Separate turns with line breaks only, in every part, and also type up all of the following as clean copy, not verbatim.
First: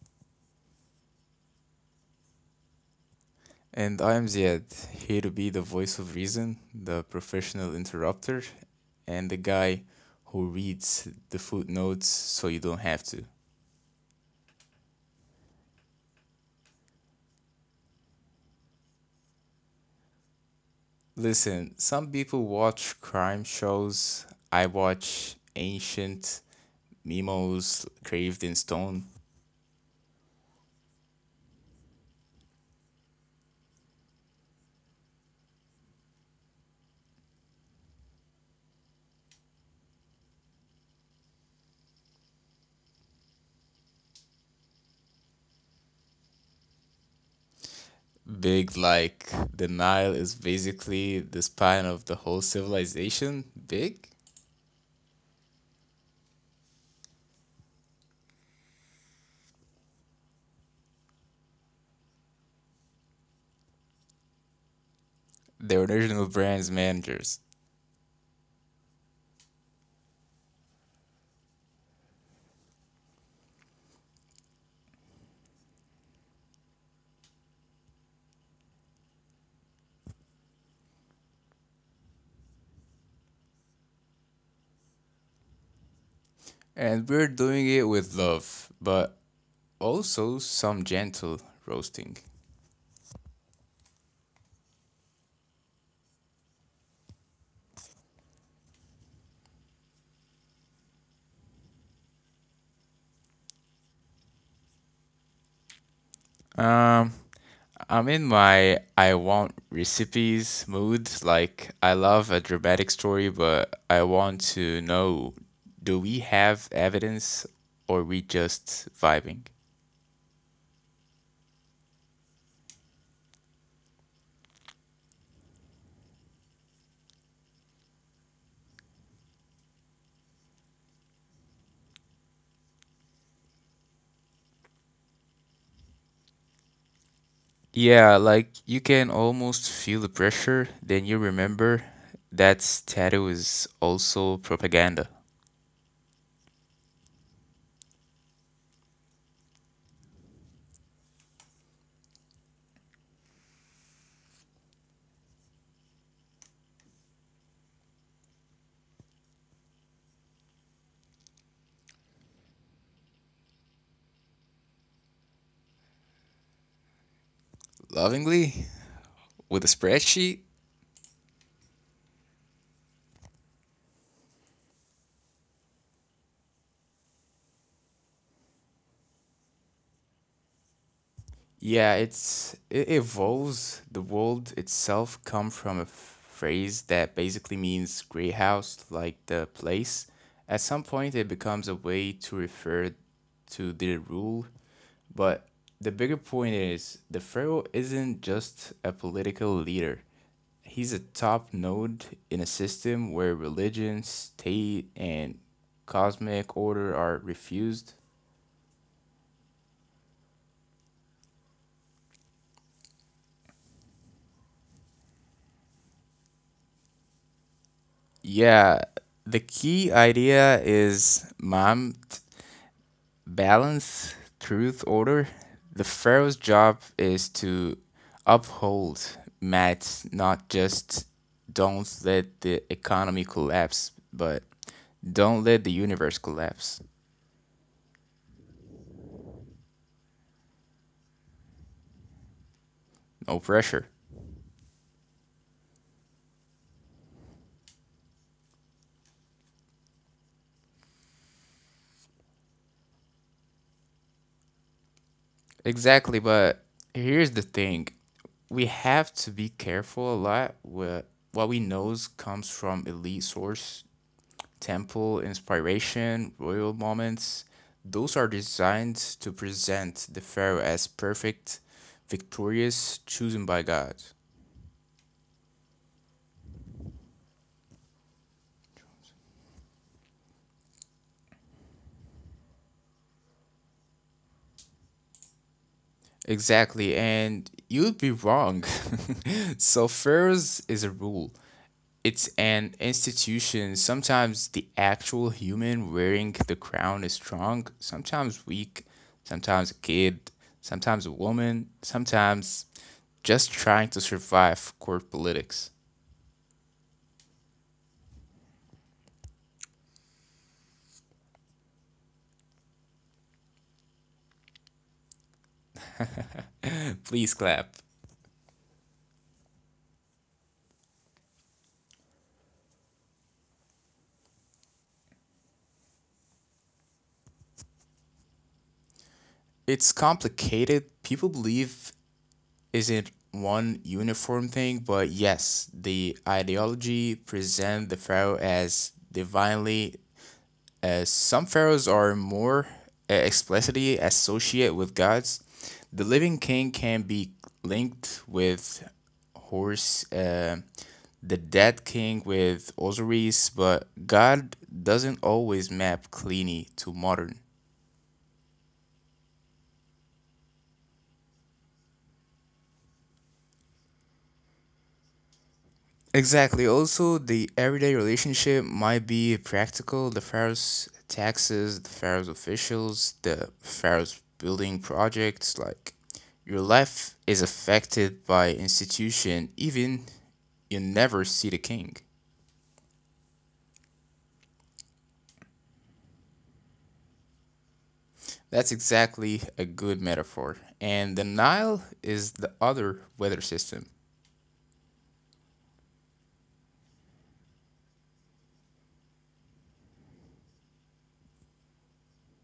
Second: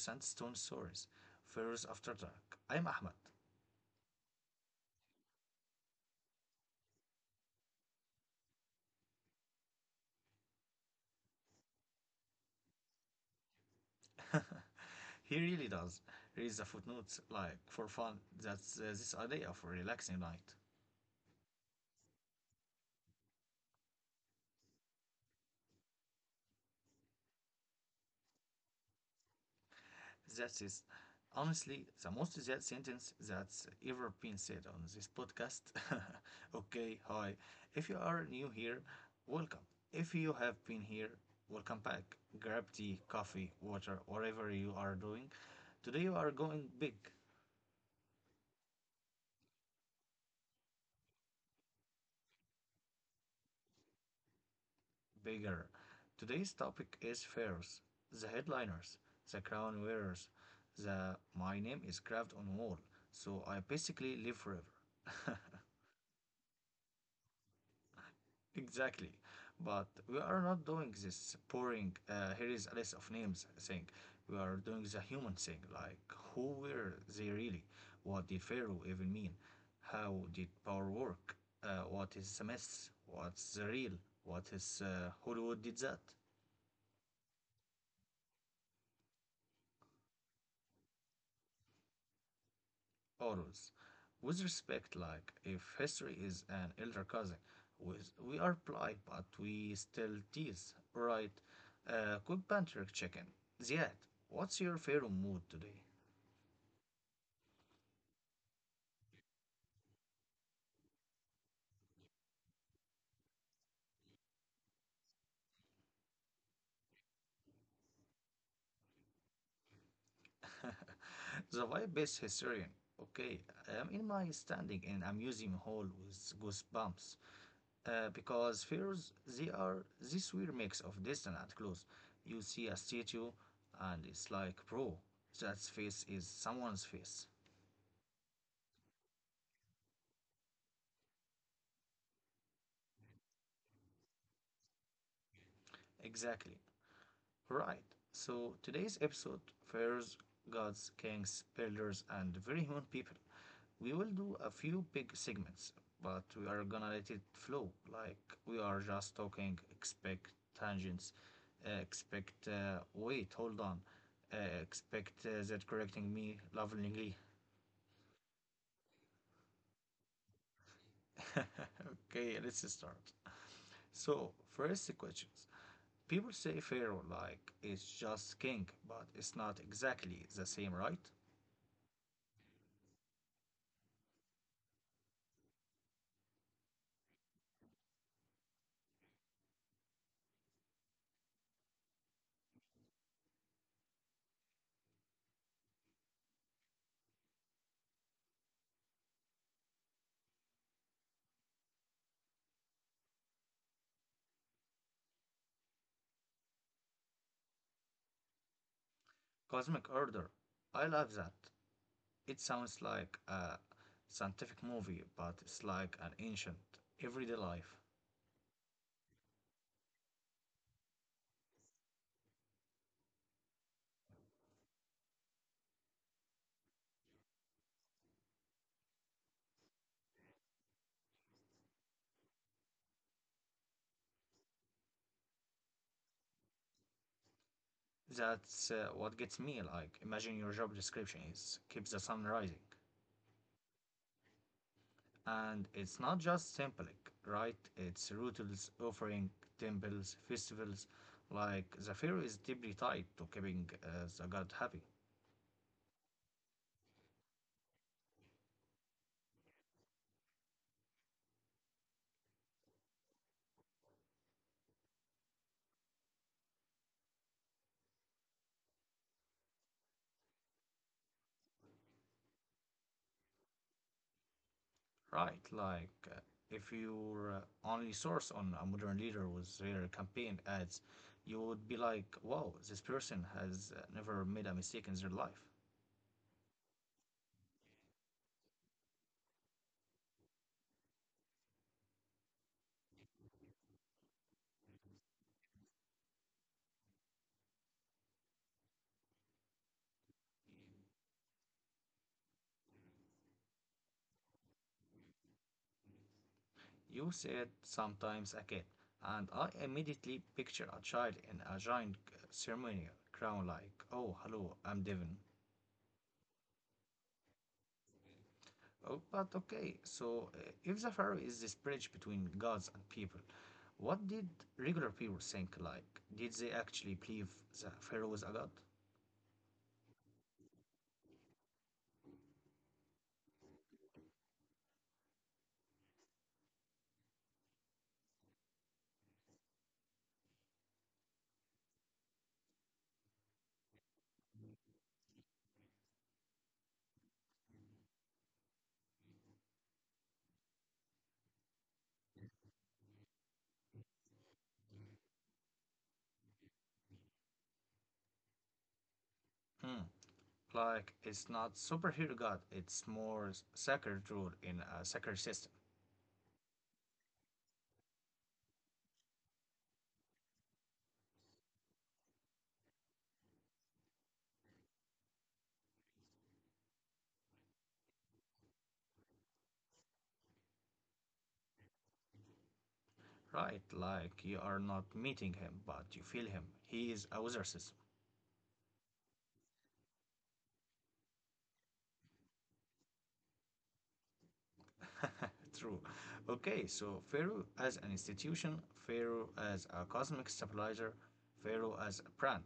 Sandstone Stories, Pharaohs After Dark. I'm Ahmed.
And I am Ziad, here to be the voice of reason, the professional interrupter, and the guy who reads the footnotes so you don't have to.
He really does read the footnotes like for fun. That's This idea of a relaxing night.
Listen, some people watch crime shows. I watch ancient memos carved in stone.
That is honestly the most that sentence that's ever been said on this podcast. Okay, hi. If you are new here, welcome. If you have been here, welcome back. Grab tea, coffee, water, whatever you are doing. Today you are going big.
Big like the Nile is basically the span of the whole civilization. Big?
Bigger. Today's topic is fairs, the headliners, the crown wearers, the my name is carved on wall, so I basically live forever.
They're original brands managers.
Exactly. But we are not doing this boring, here is a list of names thing. We are doing the human thing, like who were they really? What did Pharaoh even mean? How did power work? What is the mess? What's the real? What is Hollywood did that?
And we're doing it with love, but also some gentle roasting.
Always with respect, like if history is an elder cousin with we are polite but we still tease, right? Quick banter chicken. Ziad, what's your favorite mood today?
Um, I'm in my I want recipes mood. Like, I love a dramatic story, but I want to know, do we have evidence or we just vibing?
The vibe is historian. Okay, I'm in my standing in a museum hall with goosebumps, because fears, they are this weird mix of distant and close. You see a statue and it's like, bro, that face is someone's face.
Yeah, like you can almost feel the pressure, then you remember that tattoo is also propaganda.
Exactly. Right. So today's episode: Pharaohs, gods, kings, builders, and very human people. We will do a few big segments, but we are gonna let it flow. Like, we are just talking. Expect tangents, expect wait, hold on, uh, expect that correcting me lovingly.
Lovingly, with a spreadsheet.
Okay, let's start. So, first questions. People say Pharaoh like it's just king, but it's not exactly the same, right?
Yeah, it evolves. The world itself come from a phrase that basically means grey house, like the place. At some point, it becomes a way to refer to the rule, but the bigger point is the pharaoh isn't just a political leader. He's a top node in a system where religion, state, and cosmic order are refused.
Cosmic Order. I love that. It sounds like a scientific movie, but it's like an ancient, everyday life.
Yeah, the key idea is mom, balance, truth, order. The pharaoh's job is to uphold Matt, not just don't let the economy collapse, but don't let the universe collapse.
That's What gets me. Like, imagine your job description is keep the sun rising.
No pressure.
And it's not just symbolic, right? It's rituals, offering, temples, festivals. Like, the fair is deeply tied to keeping the god happy.
Exactly, but here's the thing. We have to be careful a lot with what we knows comes from elite source, temple inspiration, royal moments. Those are designed to present the pharaoh as perfect, victorious, chosen by God.
Right, like if your only source on a modern leader was their campaign ads, you would be like, wow, this person has never made a mistake in their life.
Exactly, and you'd be wrong. So, pharaohs is a rule. It's an institution. Sometimes the actual human wearing the crown is strong, sometimes weak, sometimes a kid, sometimes a woman, sometimes just trying to survive court politics.
You said sometimes a kid, and I immediately picture a child in a giant ceremonial crown, like, oh, hello, I'm Devin.
Please clap.
Oh, but okay, so if the pharaoh is this bridge between gods and people, what did regular people think? Like, did they actually believe the pharaoh was a god?
It's complicated. People believe isn't one uniform thing, but yes, the ideology present the pharaoh as divinely. As some pharaohs are more explicitly associate with gods. The living king can be linked with Horus, the dead king with Osiris, but God doesn't always map cleanly to modern.
Hmm. Like, it's not superhero god, it's more sacred rule in a sacred system.
Exactly. Also, the everyday relationship might be practical. The Pharaoh's taxes, the Pharaoh's officials, the Pharaoh's building projects. Like, your life is affected by institution, even you never see the king.
Right? Like, you are not meeting him, but you feel him. He is a wizard system.
That's exactly a good metaphor. And the Nile is the other weather system.
True. Okay, so Pharaoh as an institution, Pharaoh as a cosmic stabilizer, Pharaoh as a brand.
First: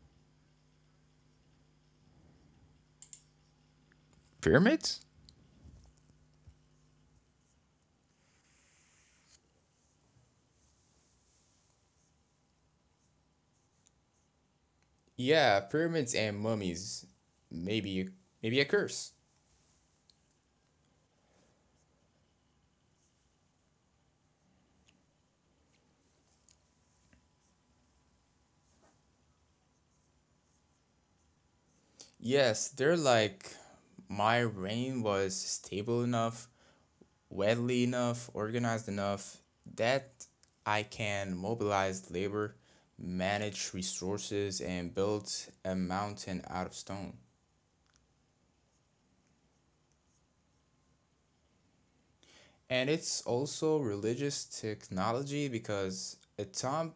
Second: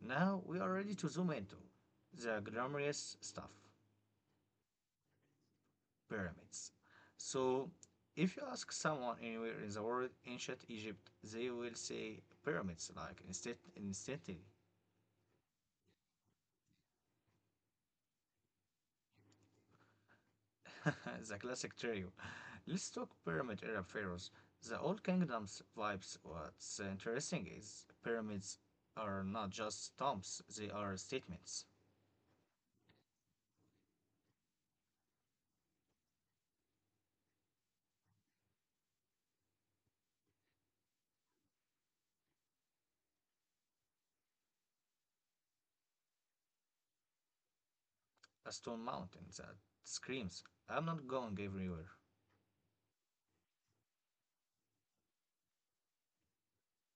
Now we are ready to zoom into the glamorous stuff.
Pyramids?
Pyramids. So, if you ask someone anywhere in the world, ancient Egypt, they will say pyramids, like instead, instantly.
Yeah, pyramids and mummies. Maybe, maybe a curse.
The classic trio. Let's talk pyramid era pharaohs. The old kingdoms vibes. What's interesting is pyramids are not just tombs; they are statements.
Yes, they're like my rain was stable enough, widely enough, organized enough that I can mobilize labor, manage resources, and build a mountain out of stone.
A stone mountain that screams, "I'm not going everywhere."
And it's also religious technology because a tomb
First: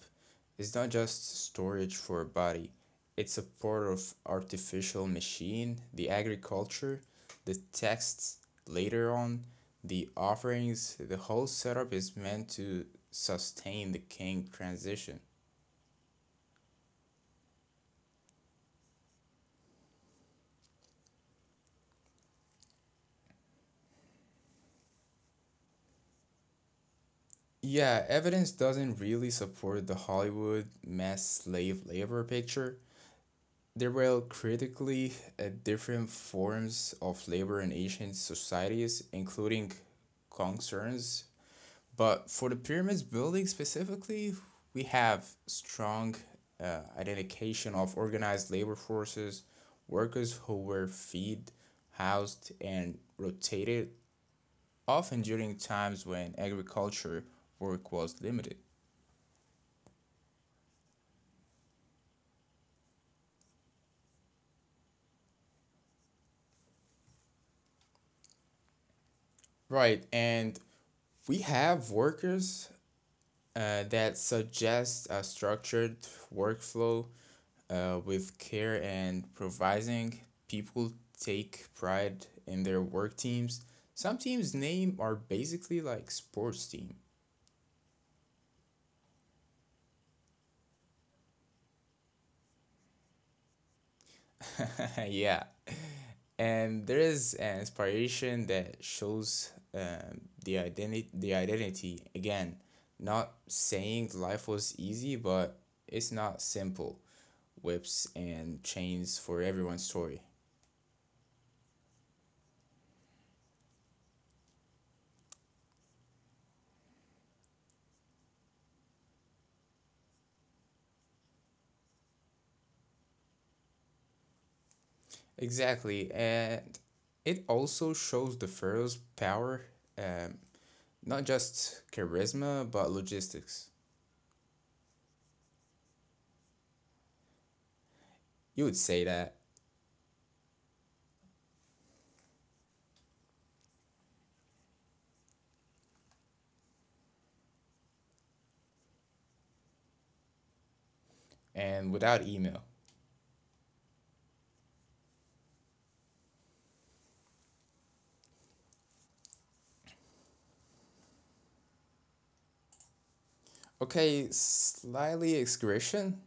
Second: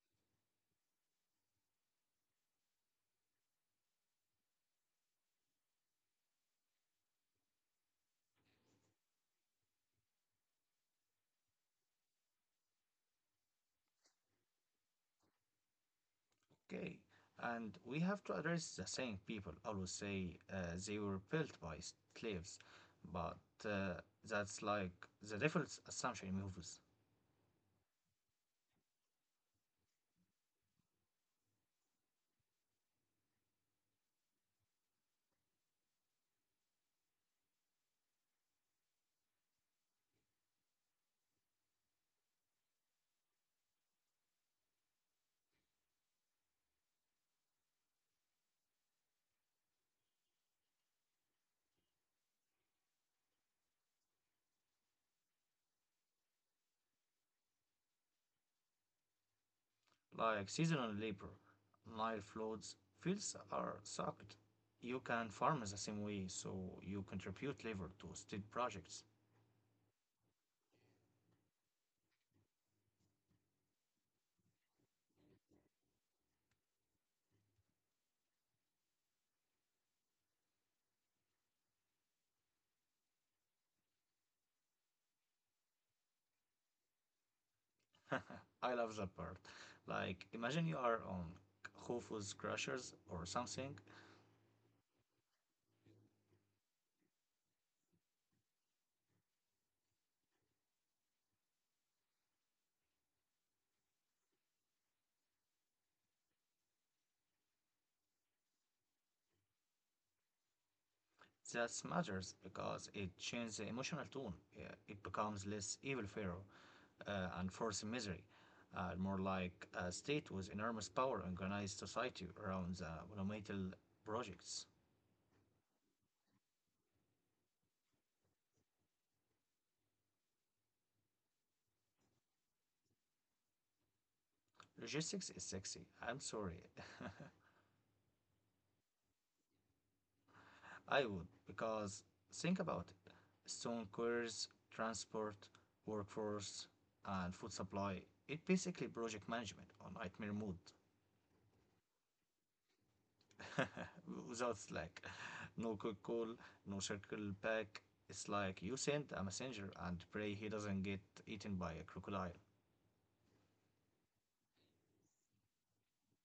is not just storage for a body, it's a part of artificial machine, the agriculture, the texts later on, the offerings, the whole setup is meant to sustain the king transition.
Okay, and we have to address the saying people always say, they were built by slaves, but uh, that's like the default assumption in movies.
Yeah, evidence doesn't really support the Hollywood mass slave labor picture. There were critically different forms of labor in ancient societies, including concerns. But for the pyramids building specifically, we have strong identification of organized labor forces, workers who were fed, housed, and rotated, often during times when agriculture work was limited.
Like seasonal labor, Nile floods, fields are sucked. You can farm the same way, so you contribute labor to state projects.
Right, and we have workers that suggests a structured workflow with care and provising. People take pride in their work teams. Some teams' name are basically like sports team.
I love that part. Like, imagine you are on Khufu's crushers or something.
Yeah. And there is an inspiration that shows the identity again, not saying life was easy, but it's not simple. Whips and chains for everyone's story.
That matters because it changes the emotional tone. Yeah, it becomes less evil pharaoh and forced misery, and more like a state with enormous power and organized society around the monumental projects.
Exactly, and it also shows the pharaoh's power, um, not just charisma, but logistics.
Logistics is sexy. I'm sorry.
You would say that,
I would, because think about it. Stone quarries, transport, workforce, and food supply. It basically project management on nightmare mode.
and without email.
Without Slack, no quick call, no circle back. It's like you send a messenger and pray he doesn't get eaten by a crocodile.
Okay, slightly excursion.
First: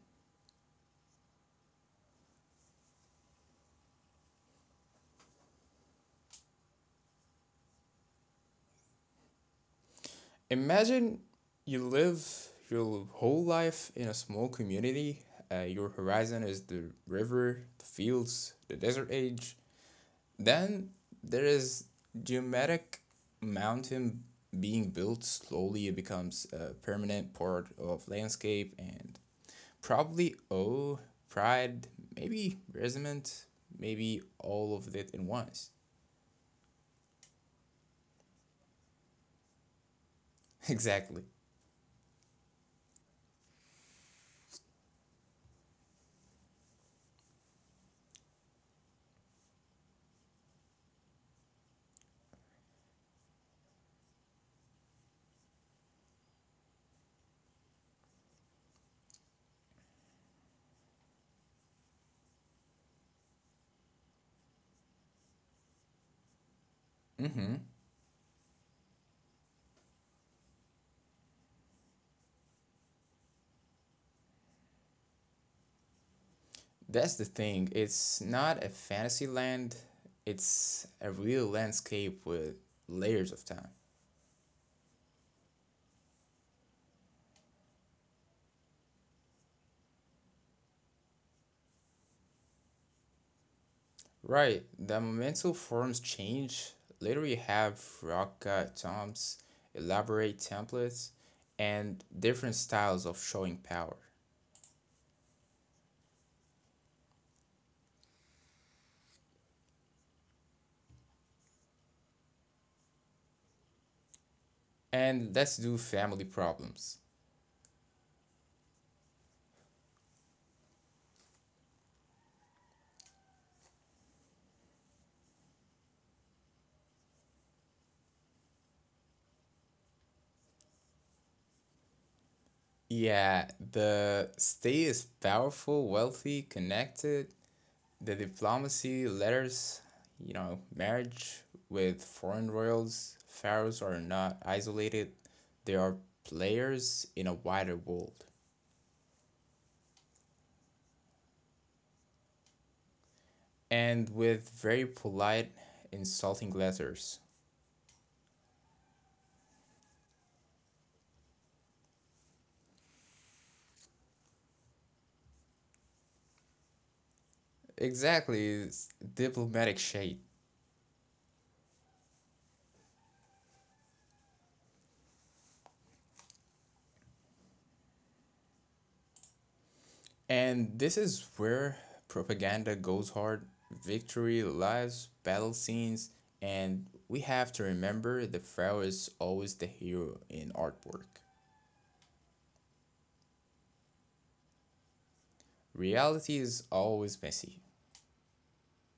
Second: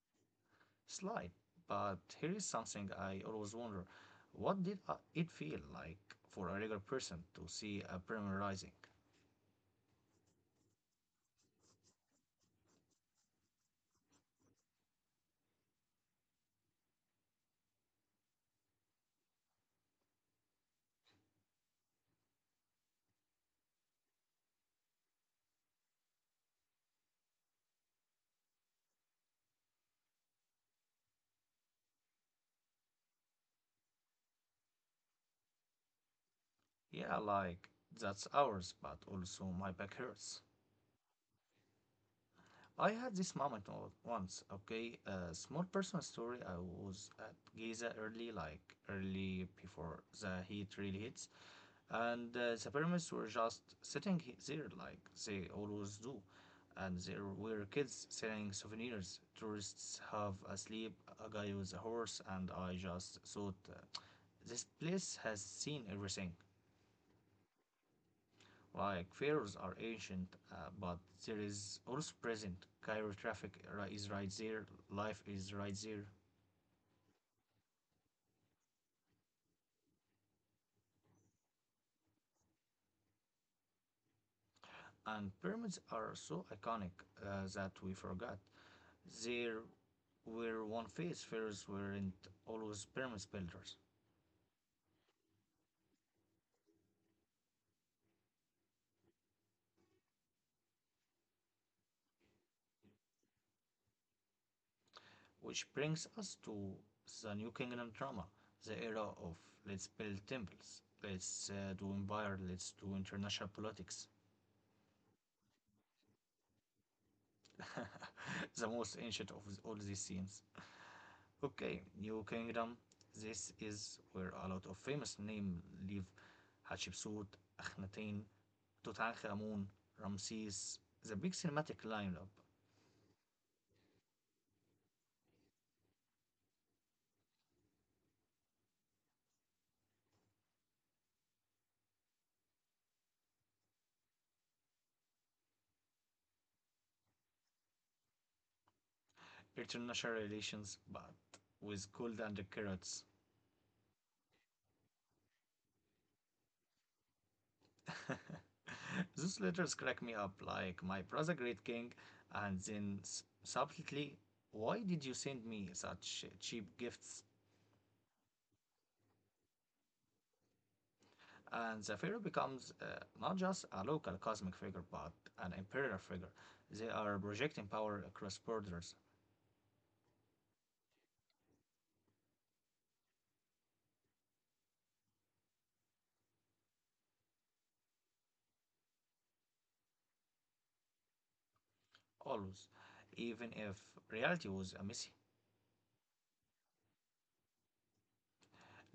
Sly, but here is something I always wonder. What did it feel like for a regular person to see a premier rising?
Imagine you live your whole life in a small community. Your horizon is the river, the fields, the desert age. Then there is geometric mountain being built slowly. It becomes a permanent part of landscape and probably oh pride, maybe resentment, maybe all of it in once.
Yeah, like, that's ours, but also my back hurts.
Exactly.
I had this moment once, okay? A small personal story. I was at Giza early, like early before the heat really hits. And the pyramids were just sitting there like they always do. And there were kids selling souvenirs. Tourists have asleep a guy with a horse, and I just thought, this place has seen everything.
Mm-hmm.
Like, pharaohs are ancient, but there is also present. Cairo traffic is right there, life is right there.
That's the thing. It's not a fantasy land. It's a real landscape with layers of time.
And pyramids are so iconic that we forgot. There where one phase fairs weren't always pyramid builders.
Right, the momental forms change. Later, you have rock toms, elaborate templates, and different styles of showing power.
Which brings us to the New Kingdom drama, the era of let's build temples, let's do empire, let's do international politics.
And let's do family problems.
The most ancient of all these scenes. Okay, New Kingdom, this is where a lot of famous names live: Hatshepsut, Akhenaten, Tutankhamun, Ramses. The big cinematic lineup.
Yeah, the state is powerful, wealthy, connected. The diplomacy, letters, marriage with foreign royals, pharaohs are not isolated, they are players in a wider world.
International relations, but with gold and carrots.
And with very polite, insulting letters.
Those letters crack me up, like, my brother great king, and then subtly, why did you send me such cheap gifts?
Exactly, diplomatic shade.
And the pharaoh becomes not just a local cosmic figure, but an imperial figure. They are projecting power across borders,
And this is where propaganda goes hard, victory, lives, battle scenes, and we have to remember the pharaoh is always the hero in artwork.
always, even if reality was a messy.
Reality is always messy.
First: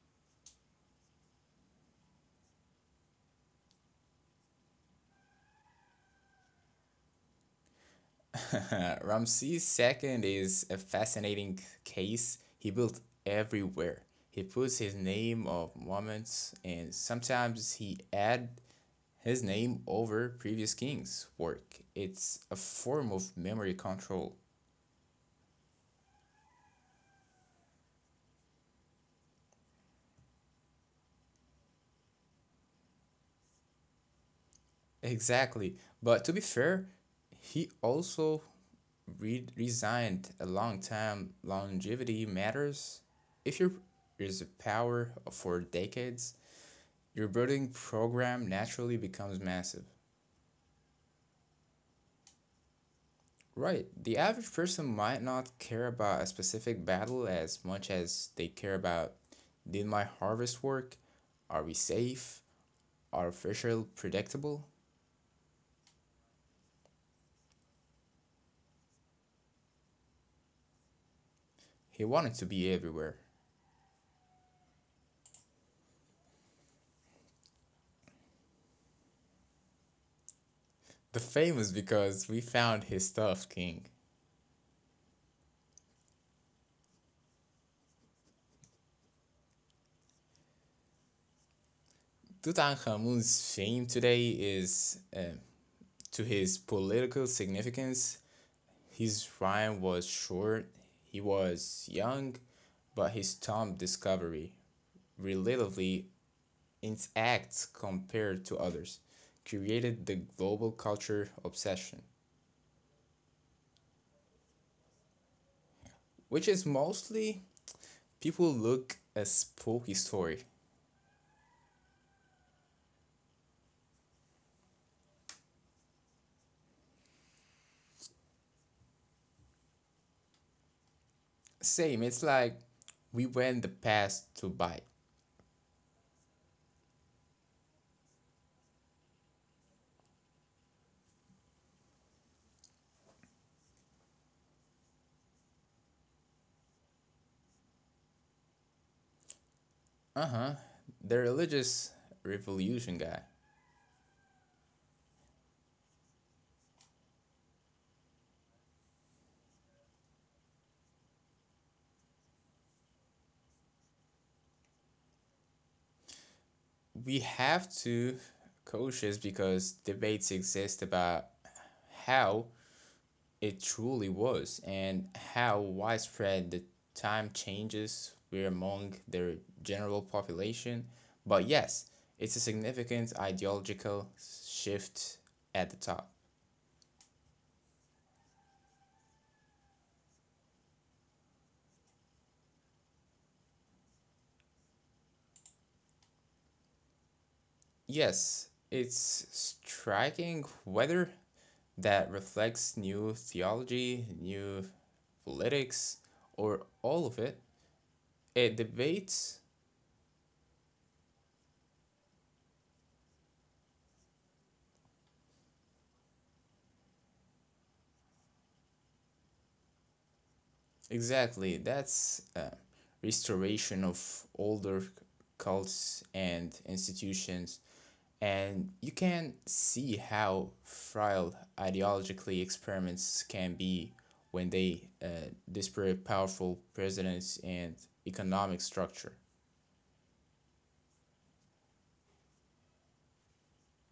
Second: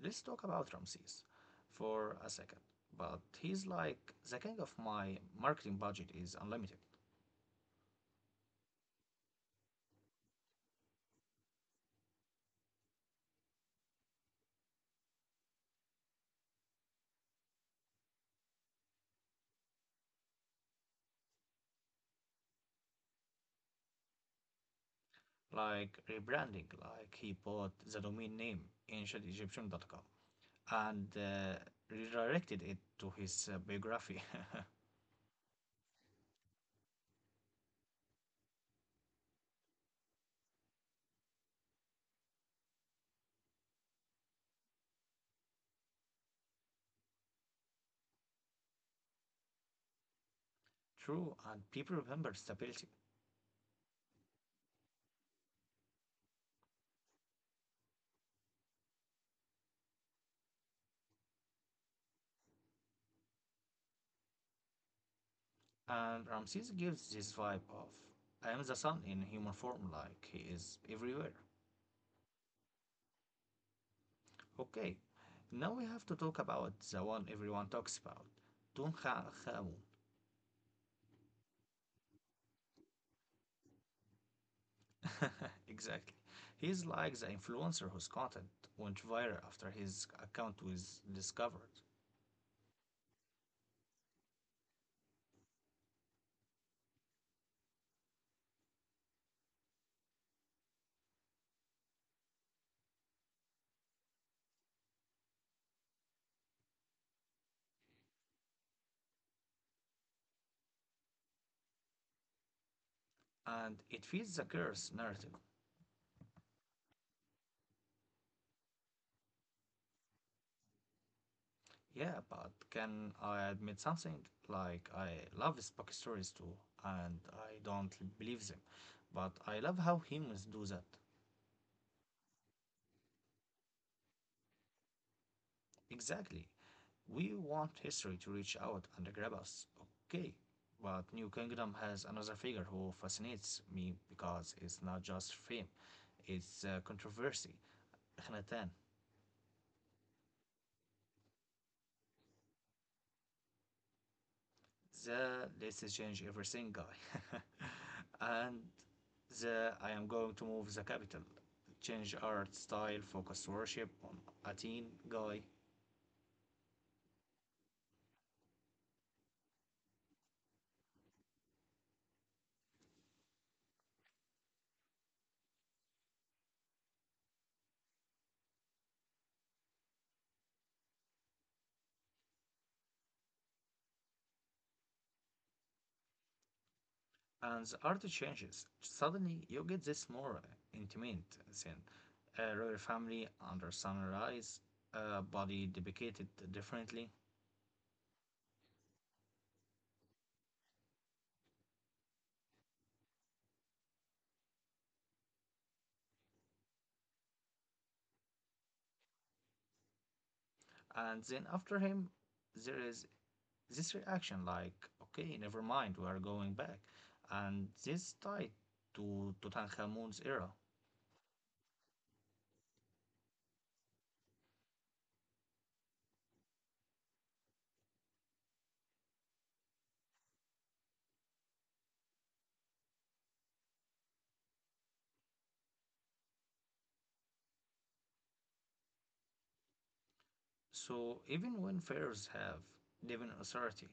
Let's talk about Ramses for a second. But he's like the king of my marketing budget is unlimited.
Ramses II is a fascinating case. He built everywhere. He puts his name of monuments, and sometimes he add his name over previous kings' work. It's a form of memory control.
Like rebranding, like he bought the domain name ancient egyptian.com and redirected it to his biography.
Exactly. But to be fair, he also resigned a long time. Longevity matters. If your is a power for decades, your building program naturally becomes massive.
True, and people remember stability.
Right. The average person might not care about a specific battle as much as they care about, did my harvest work? Are we safe? Are Fisher predictable?
And Ramses gives this vibe of I am the sun in human form, like, he is everywhere.
He wanted to be everywhere.
Okay, now we have to talk about the one everyone talks about, Tutankhamun.
The fame is because we found his stuff, King.
Exactly. He's like the influencer whose content went viral after his account was discovered.
Tutankhamun's fame today is to his political significance. His rhyme was short, he was young, but his Tom discovery, relatively intact compared to others, created the global culture obsession,
And it feeds the curse narrative.
which is mostly people look a spooky story.
Yeah, but can I admit something? Like, I love spooky stories too, and I don't believe them. But I love how humans do that.
Same, it's like we went the past to buy
Exactly. We want history to reach out and grab us, okay? But New Kingdom has another figure who fascinates me because it's not just fame, it's controversy. Khanatan,
the religious revolution guy.
the let's change everything guy. And the I am going to move the capital, change art style, focus worship on Athene guy.
We have to cautious because debates exist about how it truly was, and how widespread the time changes were among their general population. But yes, it's a significant ideological shift at the top.
And the art changes. Suddenly, you get this more intimate scene. A royal family under sunrise, a body depicted differently.
Yes, it's striking whether that reflects new theology, new politics, or all of it. It debates.
And then after him, there is this reaction like, okay, never mind, we are going back. And this tied to Tutankhamun's era.
Exactly, that's restoration of older cults and institutions, and you can see how frail ideologically experiments can be when they disparate powerful presidents and economic structure.
So even when pharaohs have divine authority,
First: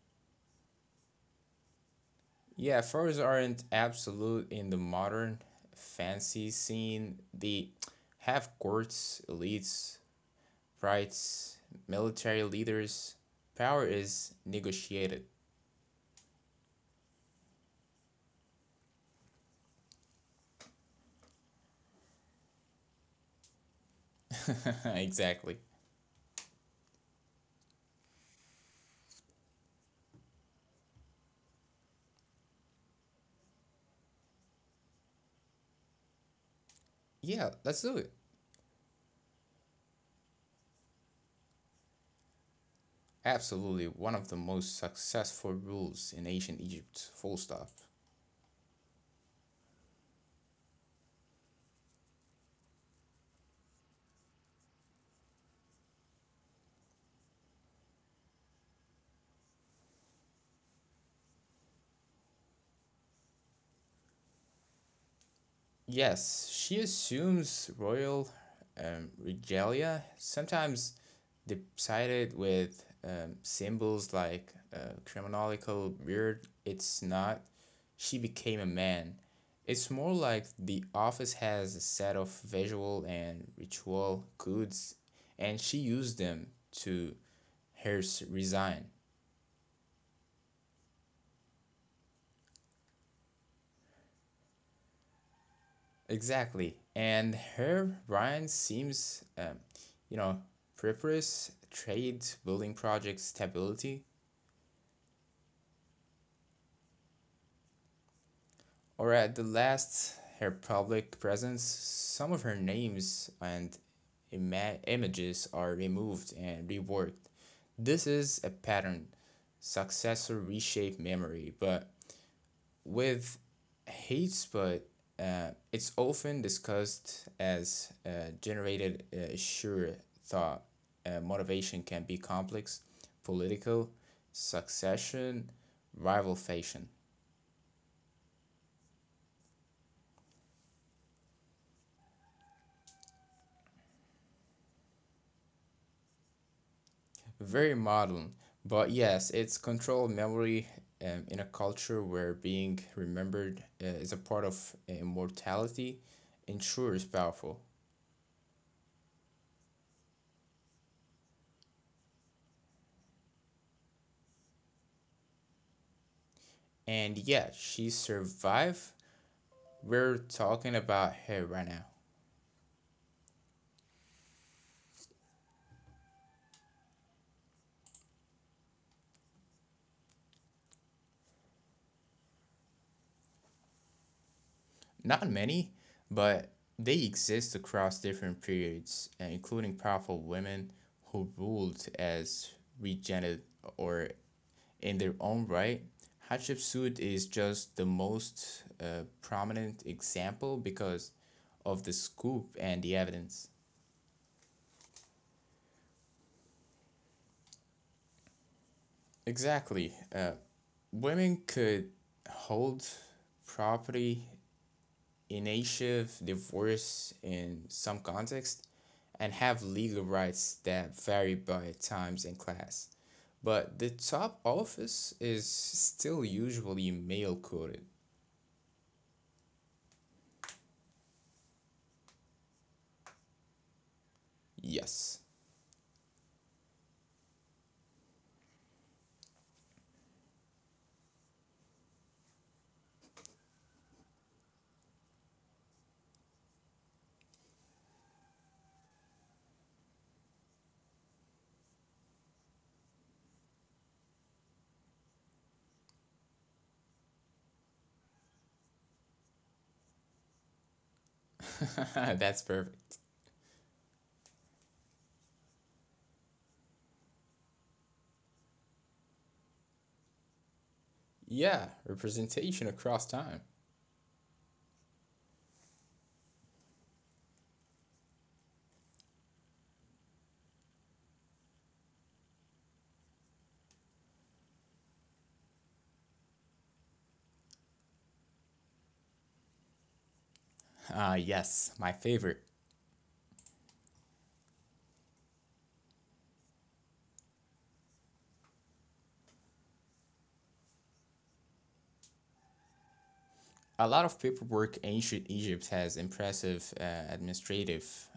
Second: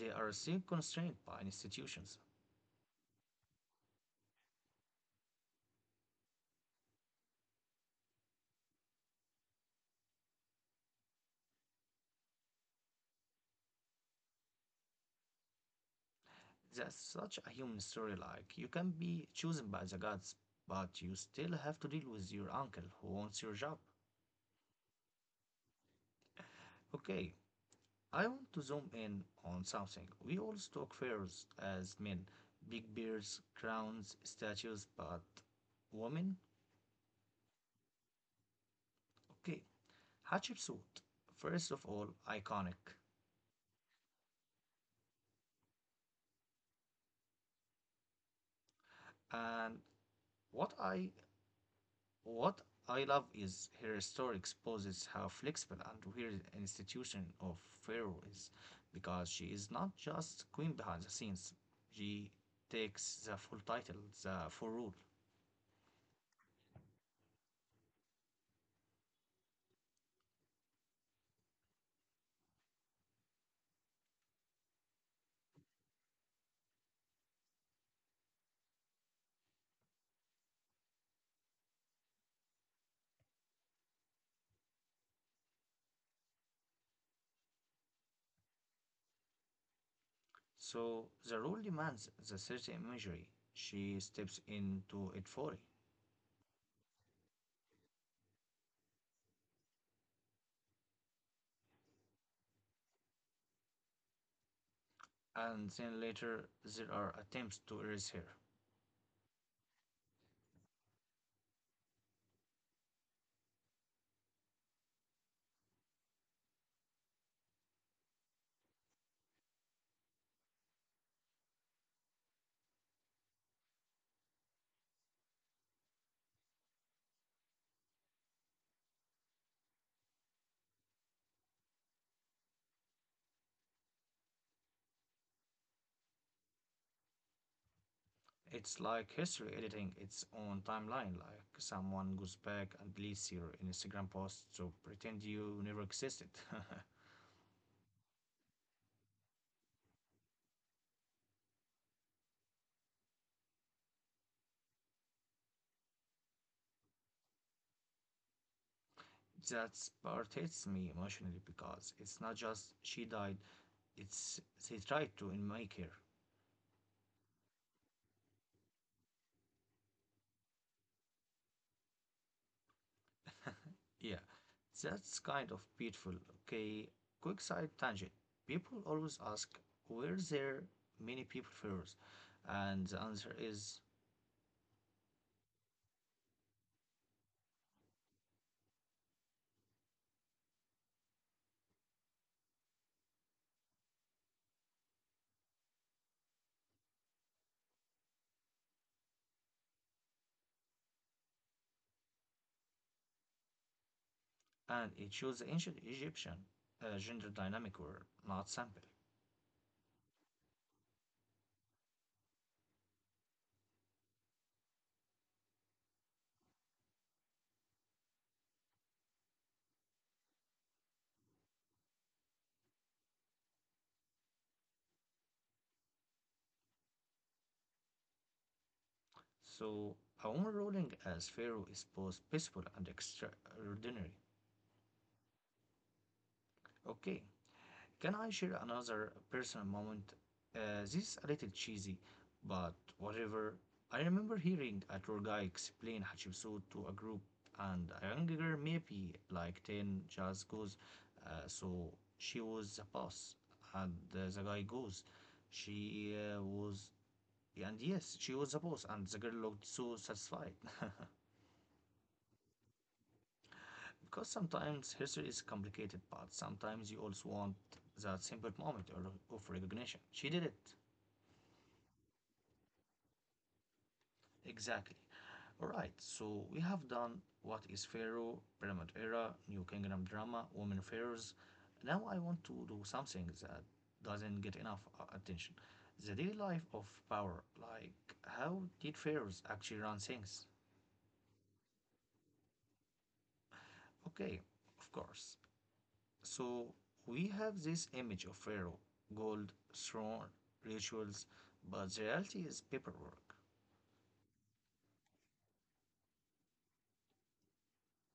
they are still constrained by institutions.
Yeah, furs aren't absolute in the modern fancy scene. They have courts, elites, rights, military leaders. Power is negotiated.
That's such a human story. Like, you can be chosen by the gods, but you still have to deal with your uncle who wants your job.
Exactly.
Okay, I want to zoom in on something. We always talk pharaohs as men, big beards, crowns, statues, but women?
Yeah, let's do it.
Okay, Hatshepsut, first of all, iconic.
Absolutely, one of the most successful rules in ancient Egypt, full stop.
And what I What I love is her story exposes how flexible and weird an institution of Pharaoh is, because she is not just queen behind the scenes. She takes the full title, the full rule.
Yes, she assumes royal regalia, sometimes decided with symbols like criminalical beard. It's not, she became a man. It's more like the office has a set of visual and ritual codes, and she used them to hers resign.
So the rule demands the certain imagery. She steps into it fully,
Exactly. And her Ryan seems, you know, prefers trade building project stability,
and then later there are attempts to erase her.
or at the last, her public presence. Some of her names and images are removed and reworked. This is a pattern. Successor reshape memory, but with hate spot, it's often discussed as generated sure thought. Motivation can be complex, political, succession, rival fashion.
It's like history editing its own timeline, like someone goes back and deletes your Instagram post to pretend you never existed.
Very modern, but yes, it's controlled memory in a culture where being remembered is a part of immortality ensures powerful.
That part hits me emotionally because it's not just she died, it's they tried to and make her.
And yeah, she survived. We're talking about her right now.
Yeah, that's kind of beautiful. Okay, quick side tangent. People always ask, were there many people pharaohs? And the answer is,
Not many, but they exist across different periods, including powerful women who ruled as regent or in their own right. Hatshepsut is just the most prominent example because of the scoop and the evidence.
and it shows the ancient Egyptian gender dynamic were not simple.
Exactly. Women could hold property initiative divorce in some context and have legal rights that vary by times and class. But the top office is still usually male coded.
So Omar ruling as pharaoh is both peaceful and extraordinary.
Yes.
Okay, can I share another personal moment? This is a little cheesy, but whatever. I remember hearing a tour guy explain Hatshepsut to a group, and a young girl, maybe like 10, just goes, so she was a boss. And the guy goes, she was, and yes, she was a boss, and the girl looked so satisfied.
That's perfect.
Because sometimes history is a complicated, but sometimes you also want that simple moment or of recognition. She did it.
Yeah, representation across time.
Exactly. Alright, so we have done what is Pharaoh, Pyramid Era, New Kingdom drama, Women Pharaohs. Now I want to do something that doesn't get enough attention. The daily life of power. Like, how did pharaohs actually run things?
Yes, my favorite.
Okay, of course. So we have this image of Pharaoh, gold, throne, rituals, but the reality is paperwork.
A lot of paperwork ancient Egypt has impressive administrative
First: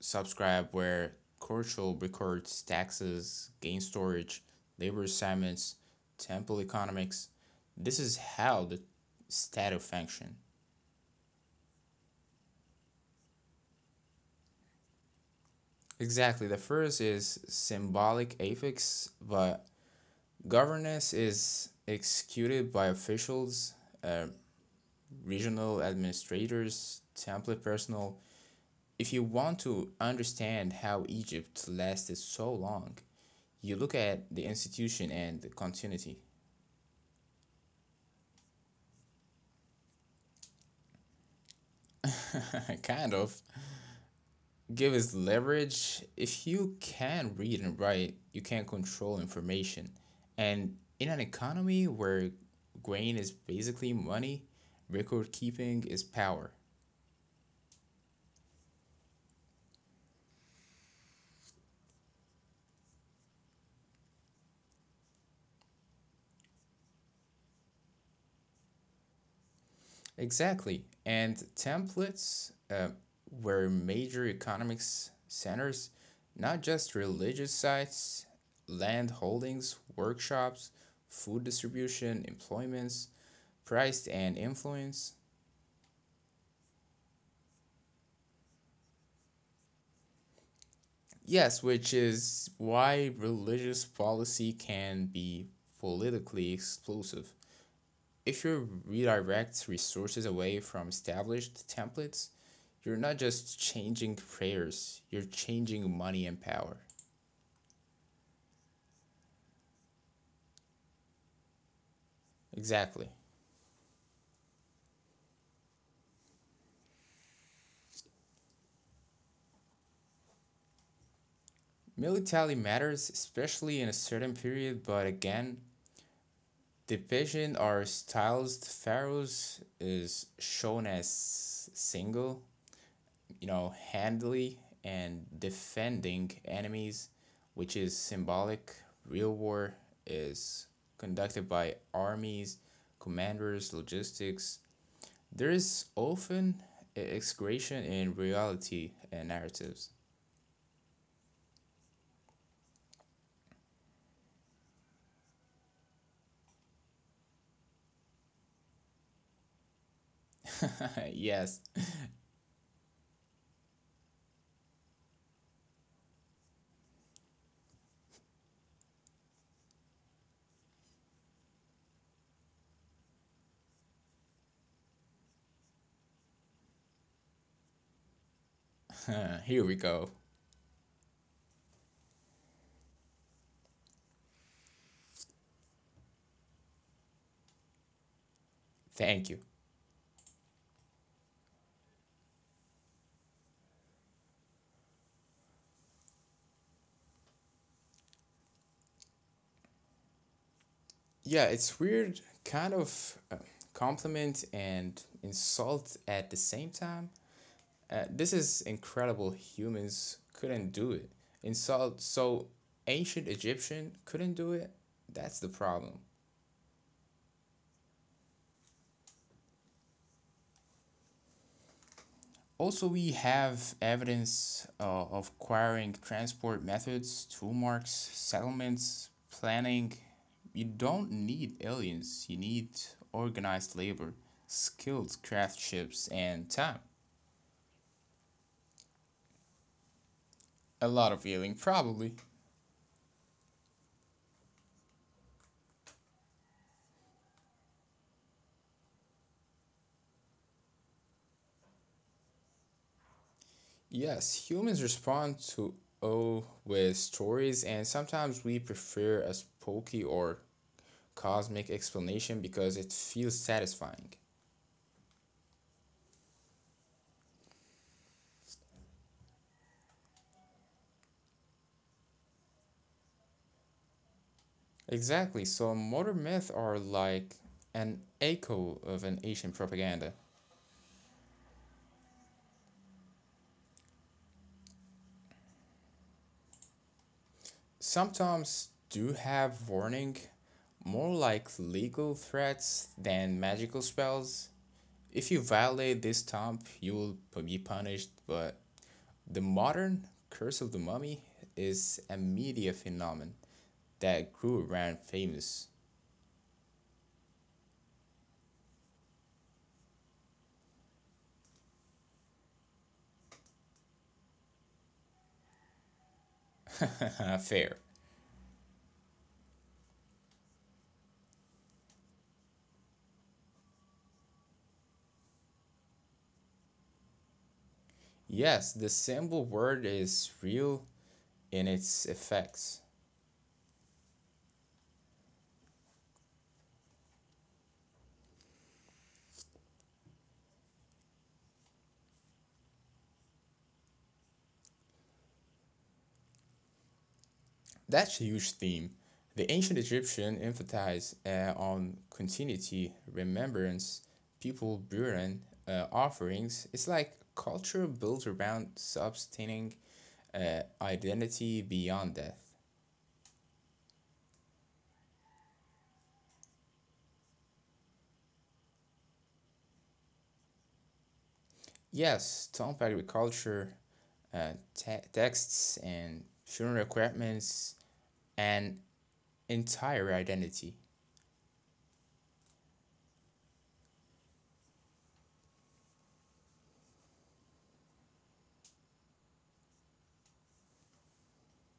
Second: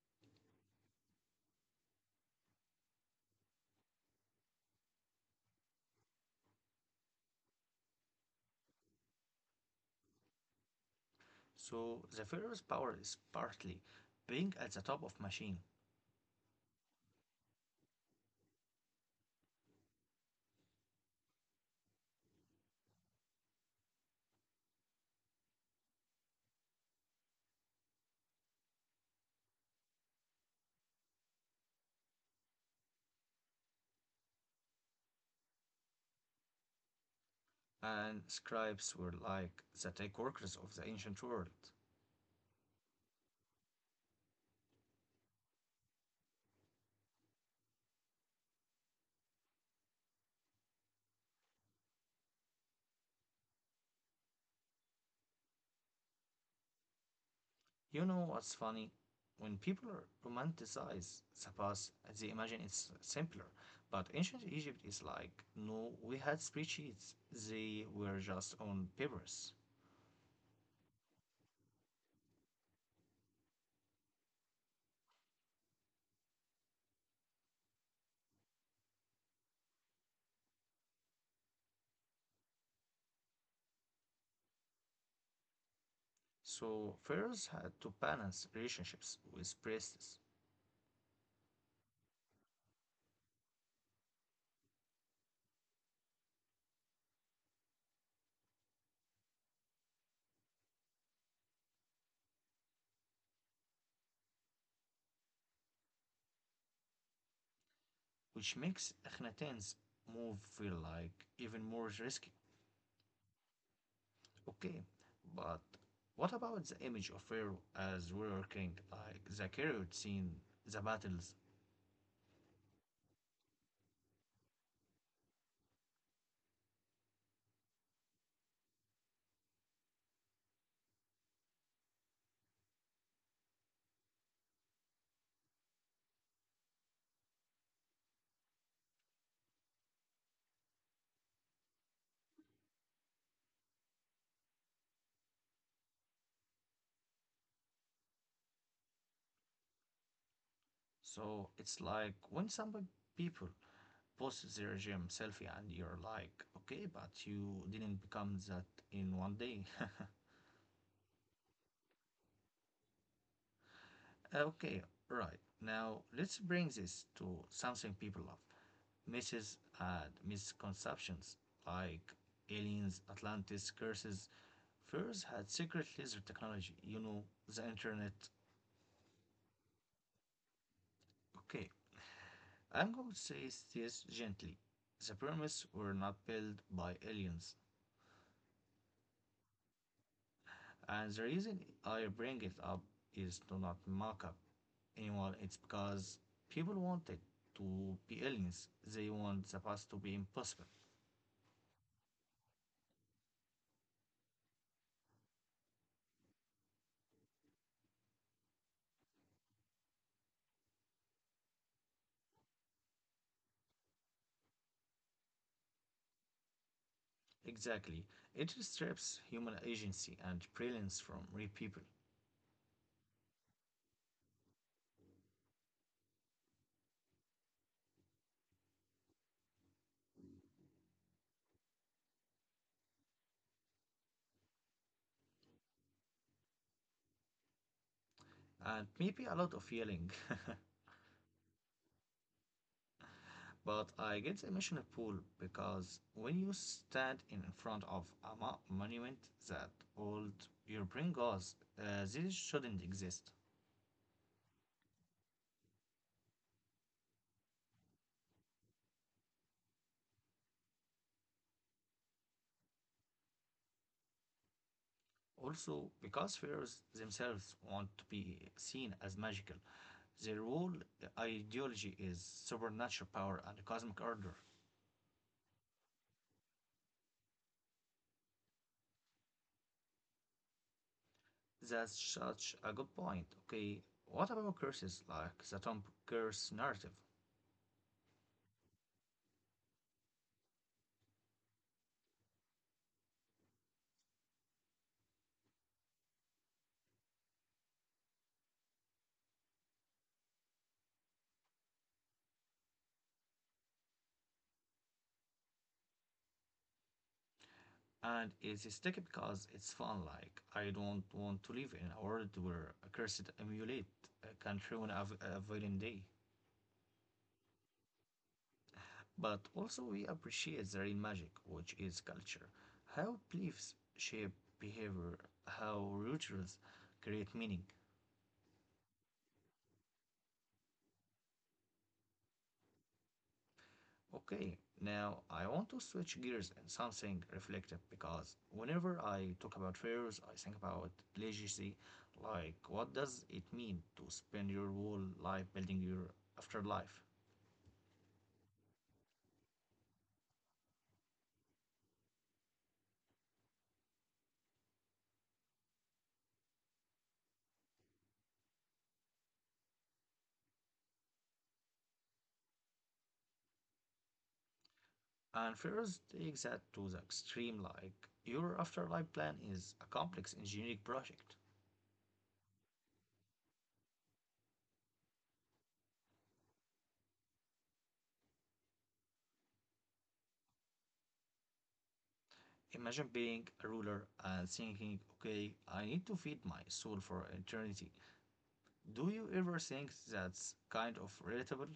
subscribe where Korchul records taxes, gain storage, labor assignments, temple economics. This is how the status function.
So the Pharaoh's power is partly being at the top of machine,
Exactly, the first is symbolic affix, but governance is executed by officials, regional administrators, temple personnel. If you want to understand how Egypt lasted so long, you look at the institution and the continuity.
and scribes were like the tech workers of the ancient world.
Kind of. Give us leverage. If you can read and write, you can control information. And in an economy where grain is basically money, record keeping is power.
You know what's funny? When people romanticize the past, they imagine it's simpler. But ancient Egypt is like, no, we had spreadsheets. They were just on papers.
Exactly. And templates were major economics centers, not just religious sites, land holdings, workshops, food distribution, employments, price and influence.
So Pharaohs had to balance relationships with priests,
Yes, which is why religious policy can be politically explosive. If you redirect resources away from established templates, you're not just changing prayers, you're changing money and power.
which makes Akhenaten's move feel like even more risky.
Exactly.
Okay, but what about the image of Pharaoh as warrior king, like the carried scene, the battles?
Militarily matters, especially in a certain period, but again, division or stylized pharaohs is shown as single, handily and defending enemies, which is symbolic. Real war is conducted by armies, commanders, logistics. There is often excretion in reality and narratives.
So it's like when some people post their gym selfie and you're like, okay, but you didn't become that in one day.
Yes.
Okay, right. Now let's bring this to something people love misses and misconceptions like aliens, Atlantis, curses. Furs had secret laser technology, you know, the internet.
Here we go.
Okay, I'm going to say this gently. The pyramids were not built by aliens,
Thank you.
and the reason I bring it up is to not mock up anyone. It's because people wanted to be aliens, they want the past to be impossible.
Yeah, it's weird, kind of compliment and insult at the same time. This is incredible. Humans couldn't do it. And so ancient Egyptian couldn't do it. That's the problem.
Exactly. It strips human agency and brilliance from real people.
Also, we have evidence of acquiring transport methods, tool marks, settlements, planning. You don't need aliens, you need organized labor, skilled craftships, and time.
And maybe a lot of yelling.
A lot of healing, probably.
But I get the emotional pull because when you stand in front of a monument that old, your brain goes, this shouldn't exist.
Yes, humans respond to O with stories, and sometimes we prefer a spooky or cosmic explanation because it feels satisfying.
Also, because fairs themselves want to be seen as magical, their whole ideology is supernatural power and cosmic order.
Exactly, so modern myths are like an echo of an ancient propaganda.
That's such a good point. Okay, what about curses like the Tom curse narrative?
Sometimes do have warning, more like legal threats than magical spells. If you violate this stomp, you will be punished, but the modern Curse of the Mummy is a media phenomenon that grew around famous
And it's sticky because it's fun. Like I don't want to live in a world where a cursed amulet can ruin a villain day.
affair.
But also we appreciate the real magic, which is culture, how beliefs shape behavior, how rituals create meaning.
Yes, the symbol word is real in its effects.
Okay, now I want to switch gears and something reflective because whenever I talk about fairs, I think about legacy. Like, what does it mean to spend your whole life building your afterlife?
That's a huge theme. The ancient Egyptian emphasized on continuity, remembrance, people burning offerings. It's like culture built around sustaining identity beyond death.
And fairs takes that to the extreme. Like, your afterlife plan is a complex engineering project.
Yes, Trump agriculture, texts, and funeral requirements, an entire identity.
Imagine being a ruler and thinking, okay, I need to feed my soul for eternity. Do you ever think that's kind of relatable?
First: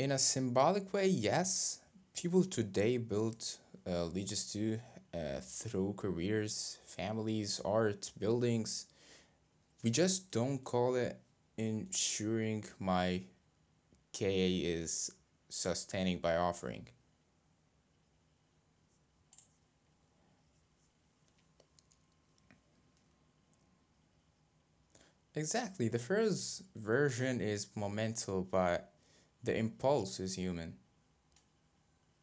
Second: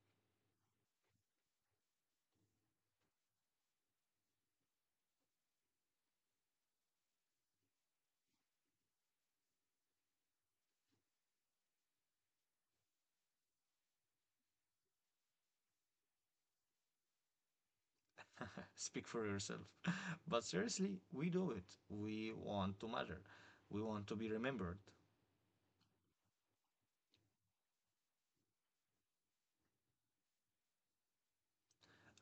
In a symbolic way, yes, people today build legions to through careers, families, art, buildings. We just don't call it ensuring my KA is sustaining by offering.
Speak for yourself. But seriously, we do it. We want to matter. We want to be remembered.
Exactly. The first version is momental, but the impulse is human.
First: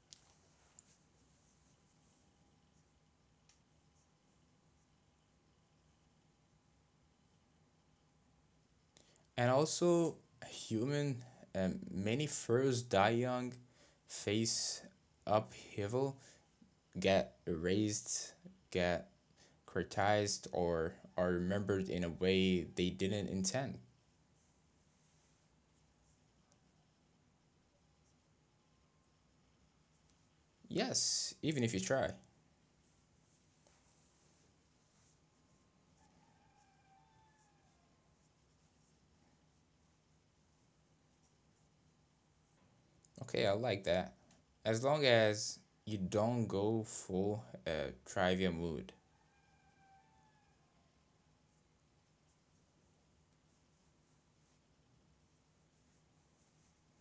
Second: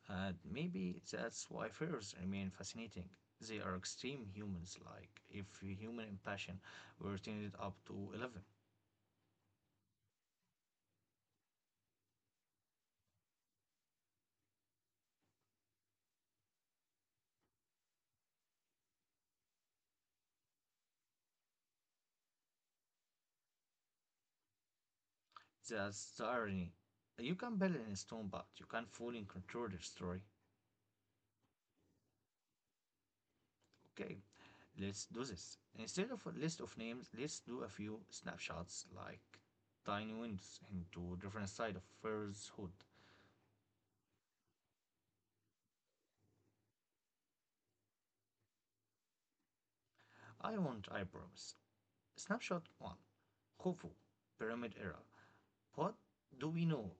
And maybe that's why fairs remain fascinating. They are extreme humans, like if human impassion were turned up to 11.
And also, human, many furs die young, face upheaval, get erased, get criticized, or are remembered in a way they didn't intend.
That's the irony. You can build in stone, but you can't fully control the story.
Yes, even if you try.
Okay, let's do this. Instead of a list of names, let's do a few snapshots like tiny windows into different side of Fair's hood.
Okay, I like that. As long as you don't go full trivia mood.
I want eyebrows. Snapshot 1. Khufu. Pyramid era. What do we know?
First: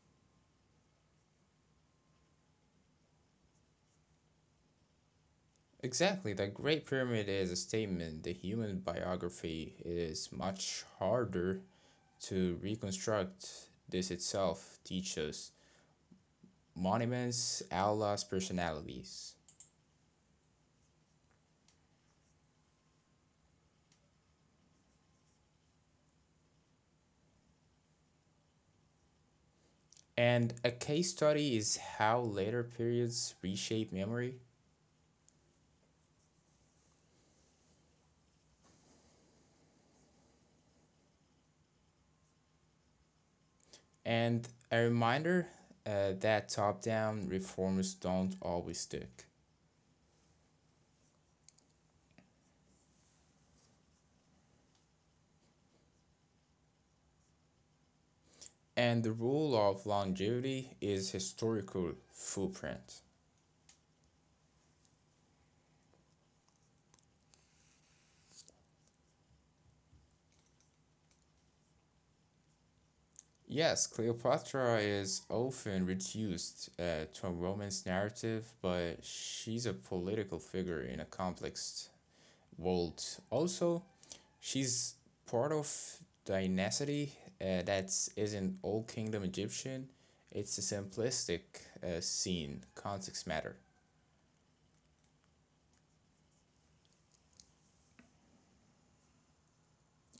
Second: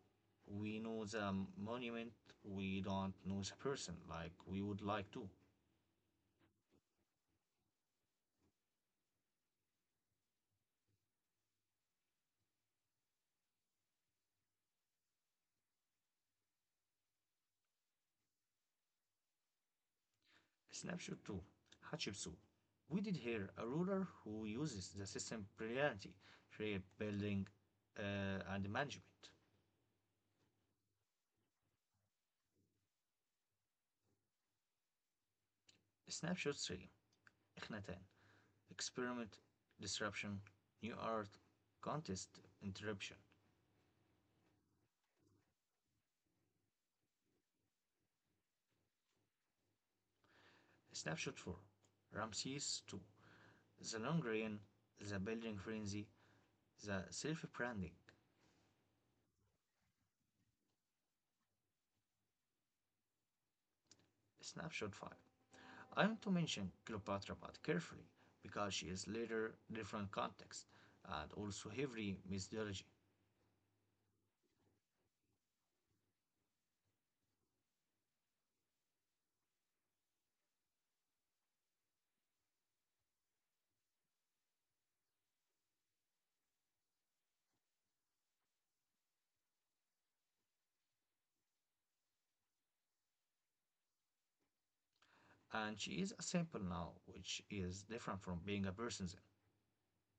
We know the monument, we don't know the person like we would like to.
Exactly, the Great Pyramid is a statement. The human biography is much harder to reconstruct. This itself teaches monuments, Allah's personalities.
Snapshot 2. Hatshepsut. We did hear a ruler who uses the system brilliantly, shape, building, and management.
And a case study is how later periods reshape memory.
Snapshot 3. Ikhnaten. Experiment, disruption, new art, contest, interruption.
And a reminder that top down reforms don't always stick.
Snapshot 4. Ramses II. The long rain, the building frenzy, the self-branding.
And the rule of longevity is historical footprint.
Snapshot five. I want to mention Cleopatra but carefully because she is later different context and also heavily methodology.
Yes, Cleopatra is often reduced to a romance narrative, but she's a political figure in a complex world. Also, she's part of dynasty that isn't all kingdom Egyptian. It's a simplistic scene, context matter.
And she is a sample now which is different from being a person then.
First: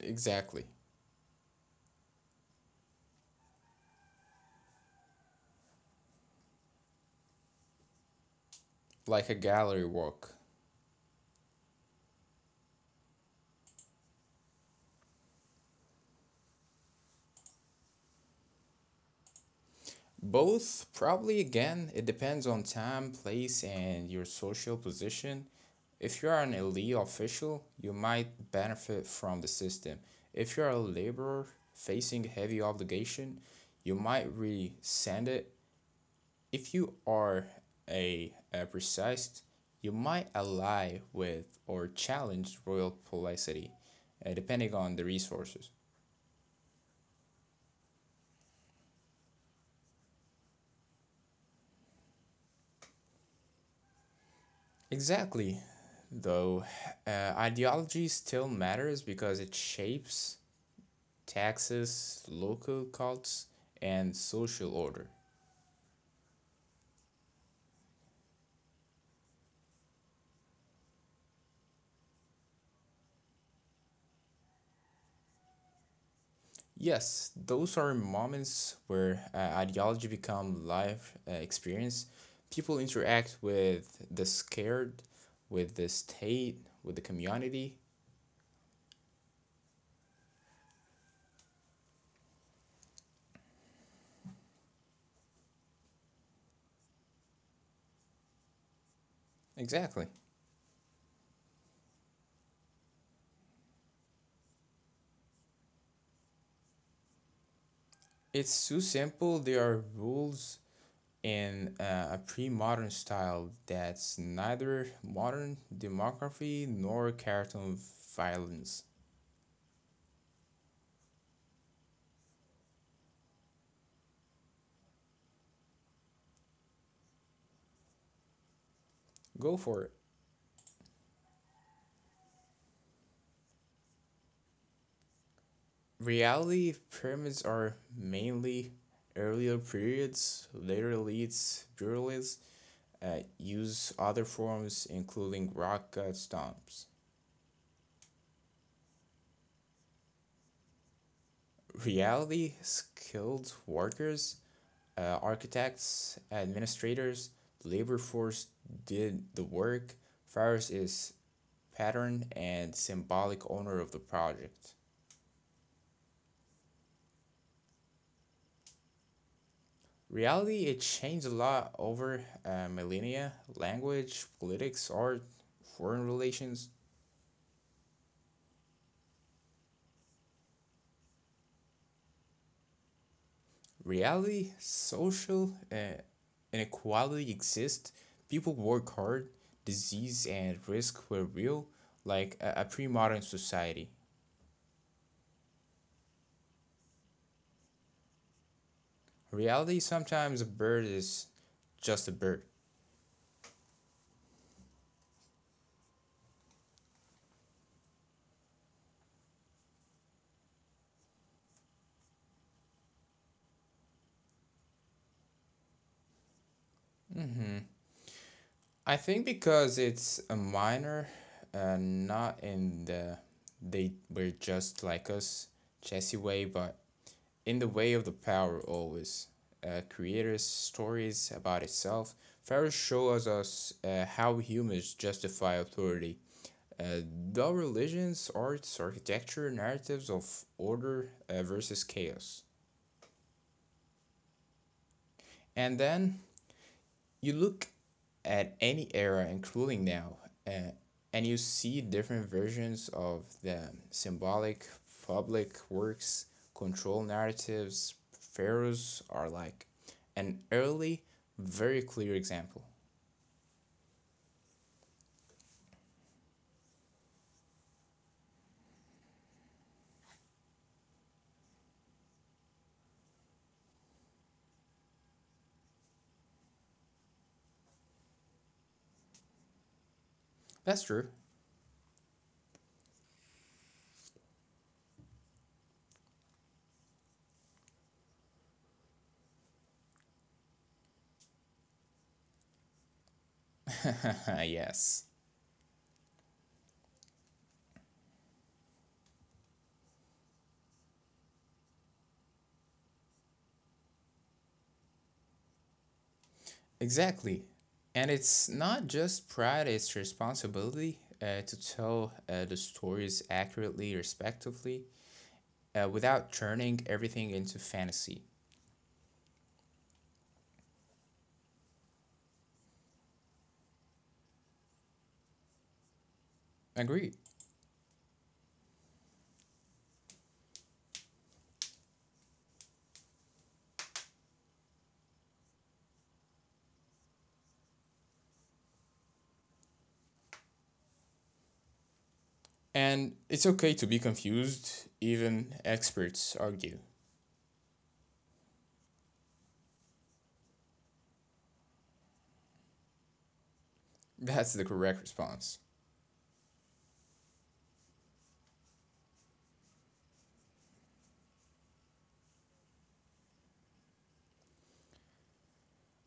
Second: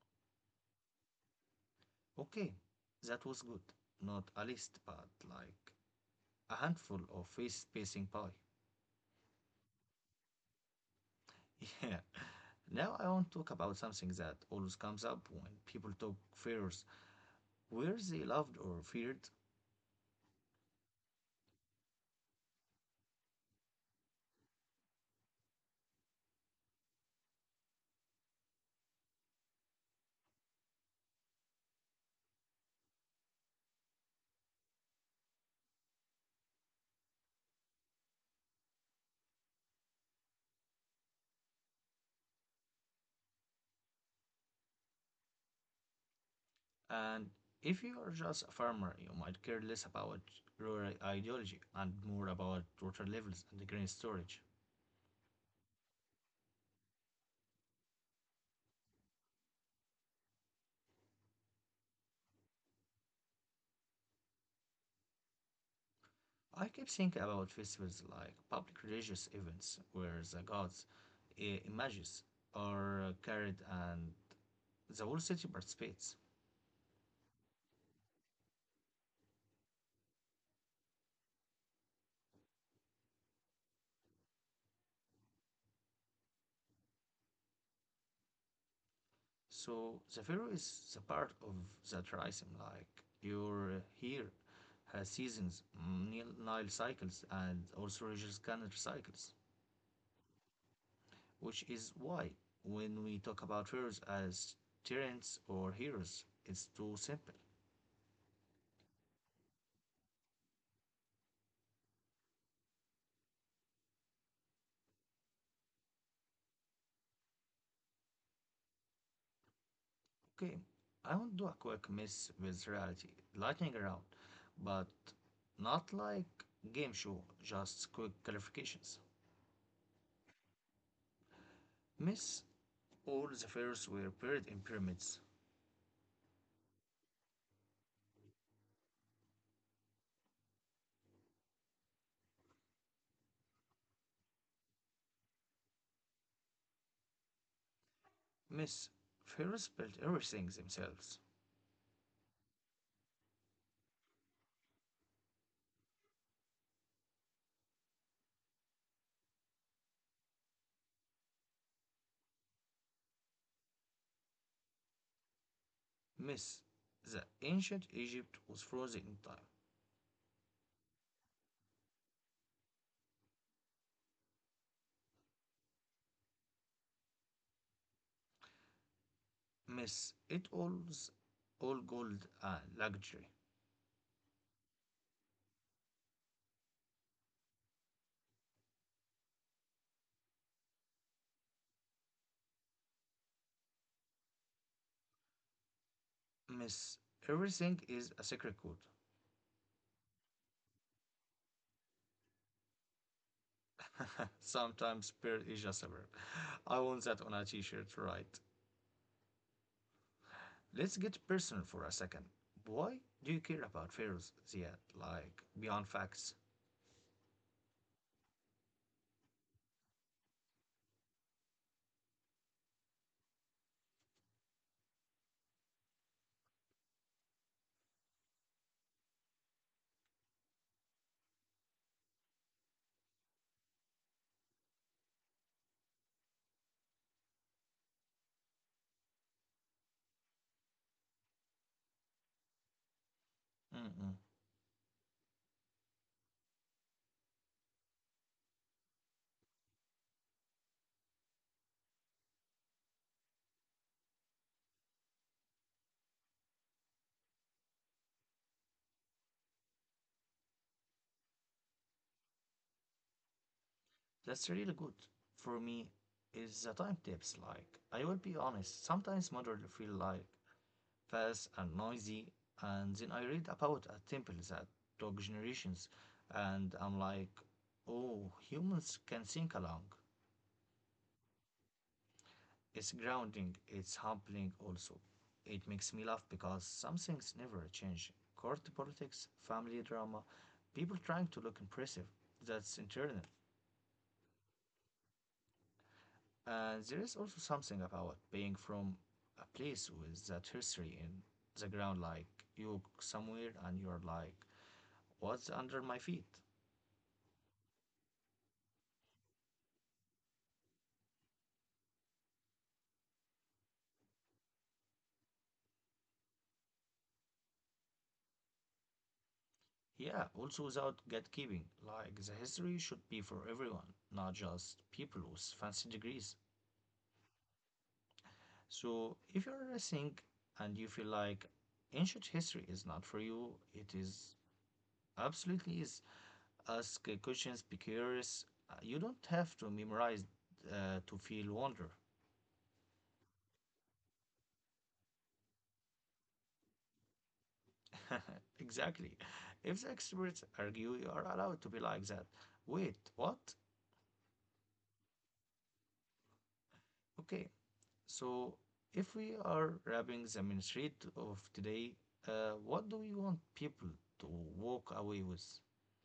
Exactly.
Okay, that was good. Not a list but like a handful of face spacing pie.
Like a gallery work.
Yeah. Now I want to talk about something that always comes up when people talk fears, where they loved or feared.
Both, probably again, it depends on time, place, and your social position. If you are an elite official, you might benefit from the system. If you are a laborer facing heavy obligation, you might resent it. If you are a precise, you might ally with or challenge royal policity, depending on the resources.
And if you are just a farmer, you might care less about rural ideology and more about water levels and grain storage.
Exactly. Though ideology still matters because it shapes taxes, local cults, and social order.
I keep thinking about festivals like public religious events where the gods' images are carried and the whole city participates.
Yes, those are moments where ideology become life experience. People interact with the scared, with the state, with the community.
So the pharaoh is the part of the triasim, like your here has seasons, mm, Nile cycles, and also religious calendar cycles.
Exactly.
Which is why, when we talk about fairies as tyrants or heroes, it's too simple.
It's so simple. There are rules in a pre-modern style that's neither modern demography nor cartoon violence.
Okay, I won't do a quick mess with reality, lightning round, but not like game show, just quick clarifications.
Go for it.
Miss, all the pharaohs were buried in pyramids.
Reality pyramids are mainly earlier periods, later elites, pluralists use other forms including rock cut stomps.
Miss, pharaohs built everything themselves.
Reality skilled workers, architects, administrators, labor force did the work. Virus is pattern and symbolic owner of the project.
Miss, the ancient Egypt was frozen in time.
Reality, it changed a lot over millennia. Language, politics, art, foreign relations.
Miss, it all's all gold and luxury.
Reality, social inequality exists. People work hard, disease and risk were real, like a pre modern society.
Miss, everything is a secret code.
Reality sometimes a bird is just a bird.
Sometimes peer is just a verb. I want that on a t-shirt, right? Let's get personal for a second. Why do you care about fears, Ziad? Like, beyond facts?
I think because it's a minor, not in the they were just like us, Jesse way, but in the way of the power always. Creators' stories about itself. Pharaoh shows us how humans justify authority. Uh, the religions, arts, architecture, narratives of order versus chaos.
Mm-mm.
And then you look at any era, including now, uh, and you see different versions of the symbolic public works, control narratives. Pharaohs are like an early, very clear example.
That's really good. For me, is the time tips. Like, I will be honest, sometimes modern feel like fast and noisy, and then I read about a temple that took generations, and I'm like, oh, humans can think along.
That's true.
It's grounding, it's humbling also. It makes me laugh because some things never change. Court politics, family drama, people trying to look impressive. That's internal.
Yes,
And there is also something about being from a place with that history in the ground, like you go somewhere and you're like, what's under my feet?
exactly. And it's not just pride, it's responsibility to tell the stories accurately, respectively, without turning everything into fantasy.
Yeah, also without gatekeeping, like the history should be for everyone, not just people with fancy degrees.
Agreed.
So if you're listening and you feel like ancient history is not for you, it is absolutely is. Ask questions, be curious. You don't have to memorize to feel wonder.
And it's okay to be confused, even experts argue.
Exactly. If the experts argue, you are allowed to be like that. Wait, what?
That's the correct response.
Okay. So, if we are wrapping the main street of today, what do we want people to walk away with?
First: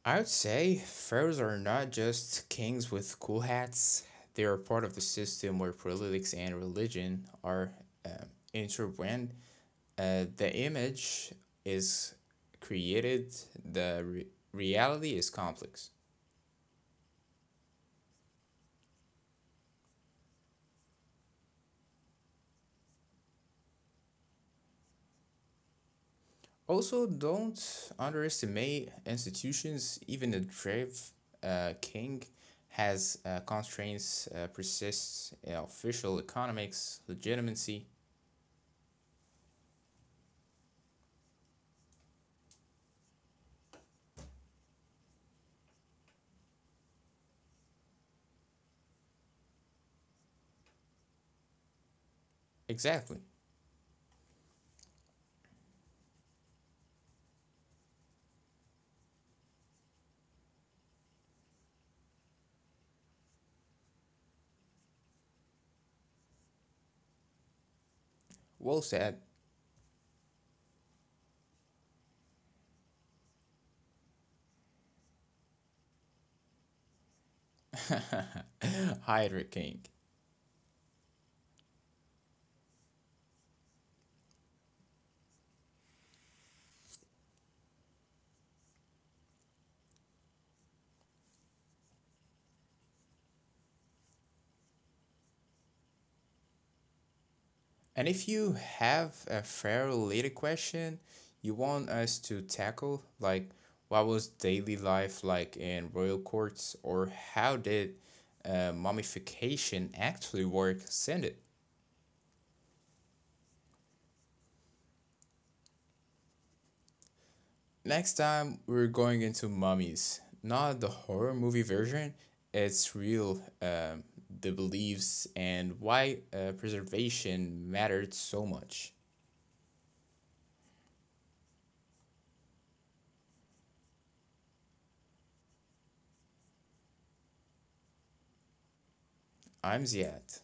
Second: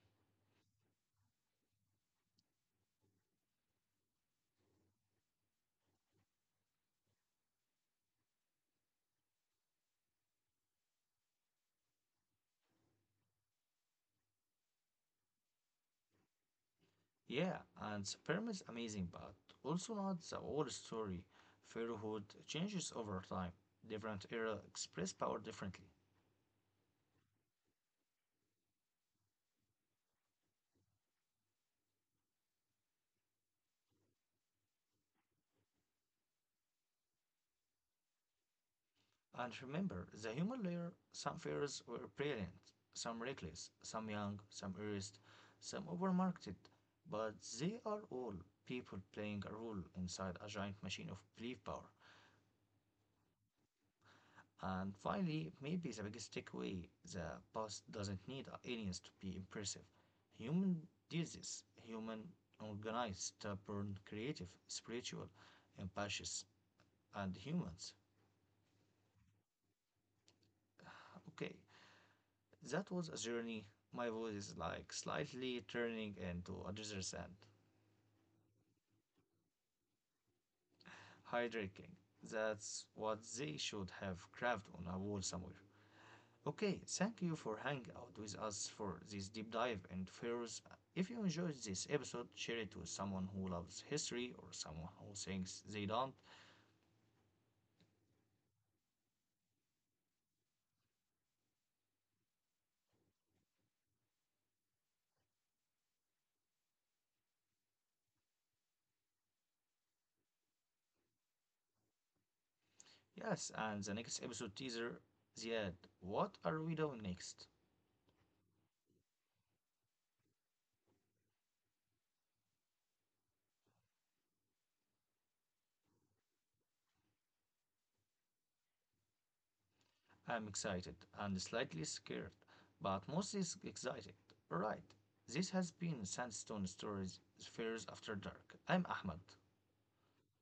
I would say pharaohs are not just kings with cool hats, they are part of the system where politics and religion are um, intertwined. The image is created, the reality is complex.
Yeah, and sperm is amazing, but also not the whole story. Pharaohhood changes over time. Different era express power differently.
Also, don't underestimate institutions. Even a brave king has constraints, persists in official economics, legitimacy.
And remember, the human layer, some pharaohs were brilliant, some reckless, some young, some erased, some overmarketed. But they are all people playing a role inside a giant machine of belief power.
Exactly.
And finally, maybe the biggest takeaway, the past doesn't need aliens to be impressive. Human disease, human organized, stubborn, creative, spiritual, ambitious, and humans.
Well said.
Okay, that was a journey. My voice is like slightly turning into a desert sand.
Hydra King.
Hydrating. That's what they should have carved on a wall somewhere. Okay, thank you for hanging out with us for this deep dive and fears. If you enjoyed this episode, share it with someone who loves history or someone who thinks they don't.
And if you have a fair related question you want us to tackle, like what was daily life like in royal courts, or how did mummification actually work, send it.
Yes, and the next episode teaser, Ziad, what are we doing next?
Next time, we're going into Mummies. Not the horror movie version, it's real, the beliefs and why preservation mattered so much.
I'm excited and slightly scared, but mostly excited. Alright, this has been Sandstone Stories Fears After Dark. I'm Ahmed.
I'm Ziad.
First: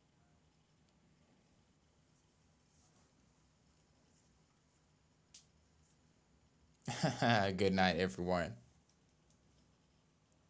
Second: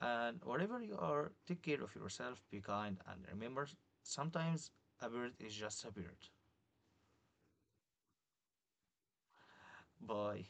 And wherever you are, take care of yourself, be kind, and remember sometimes a bird is just a bird.
Good night, everyone.
Bye.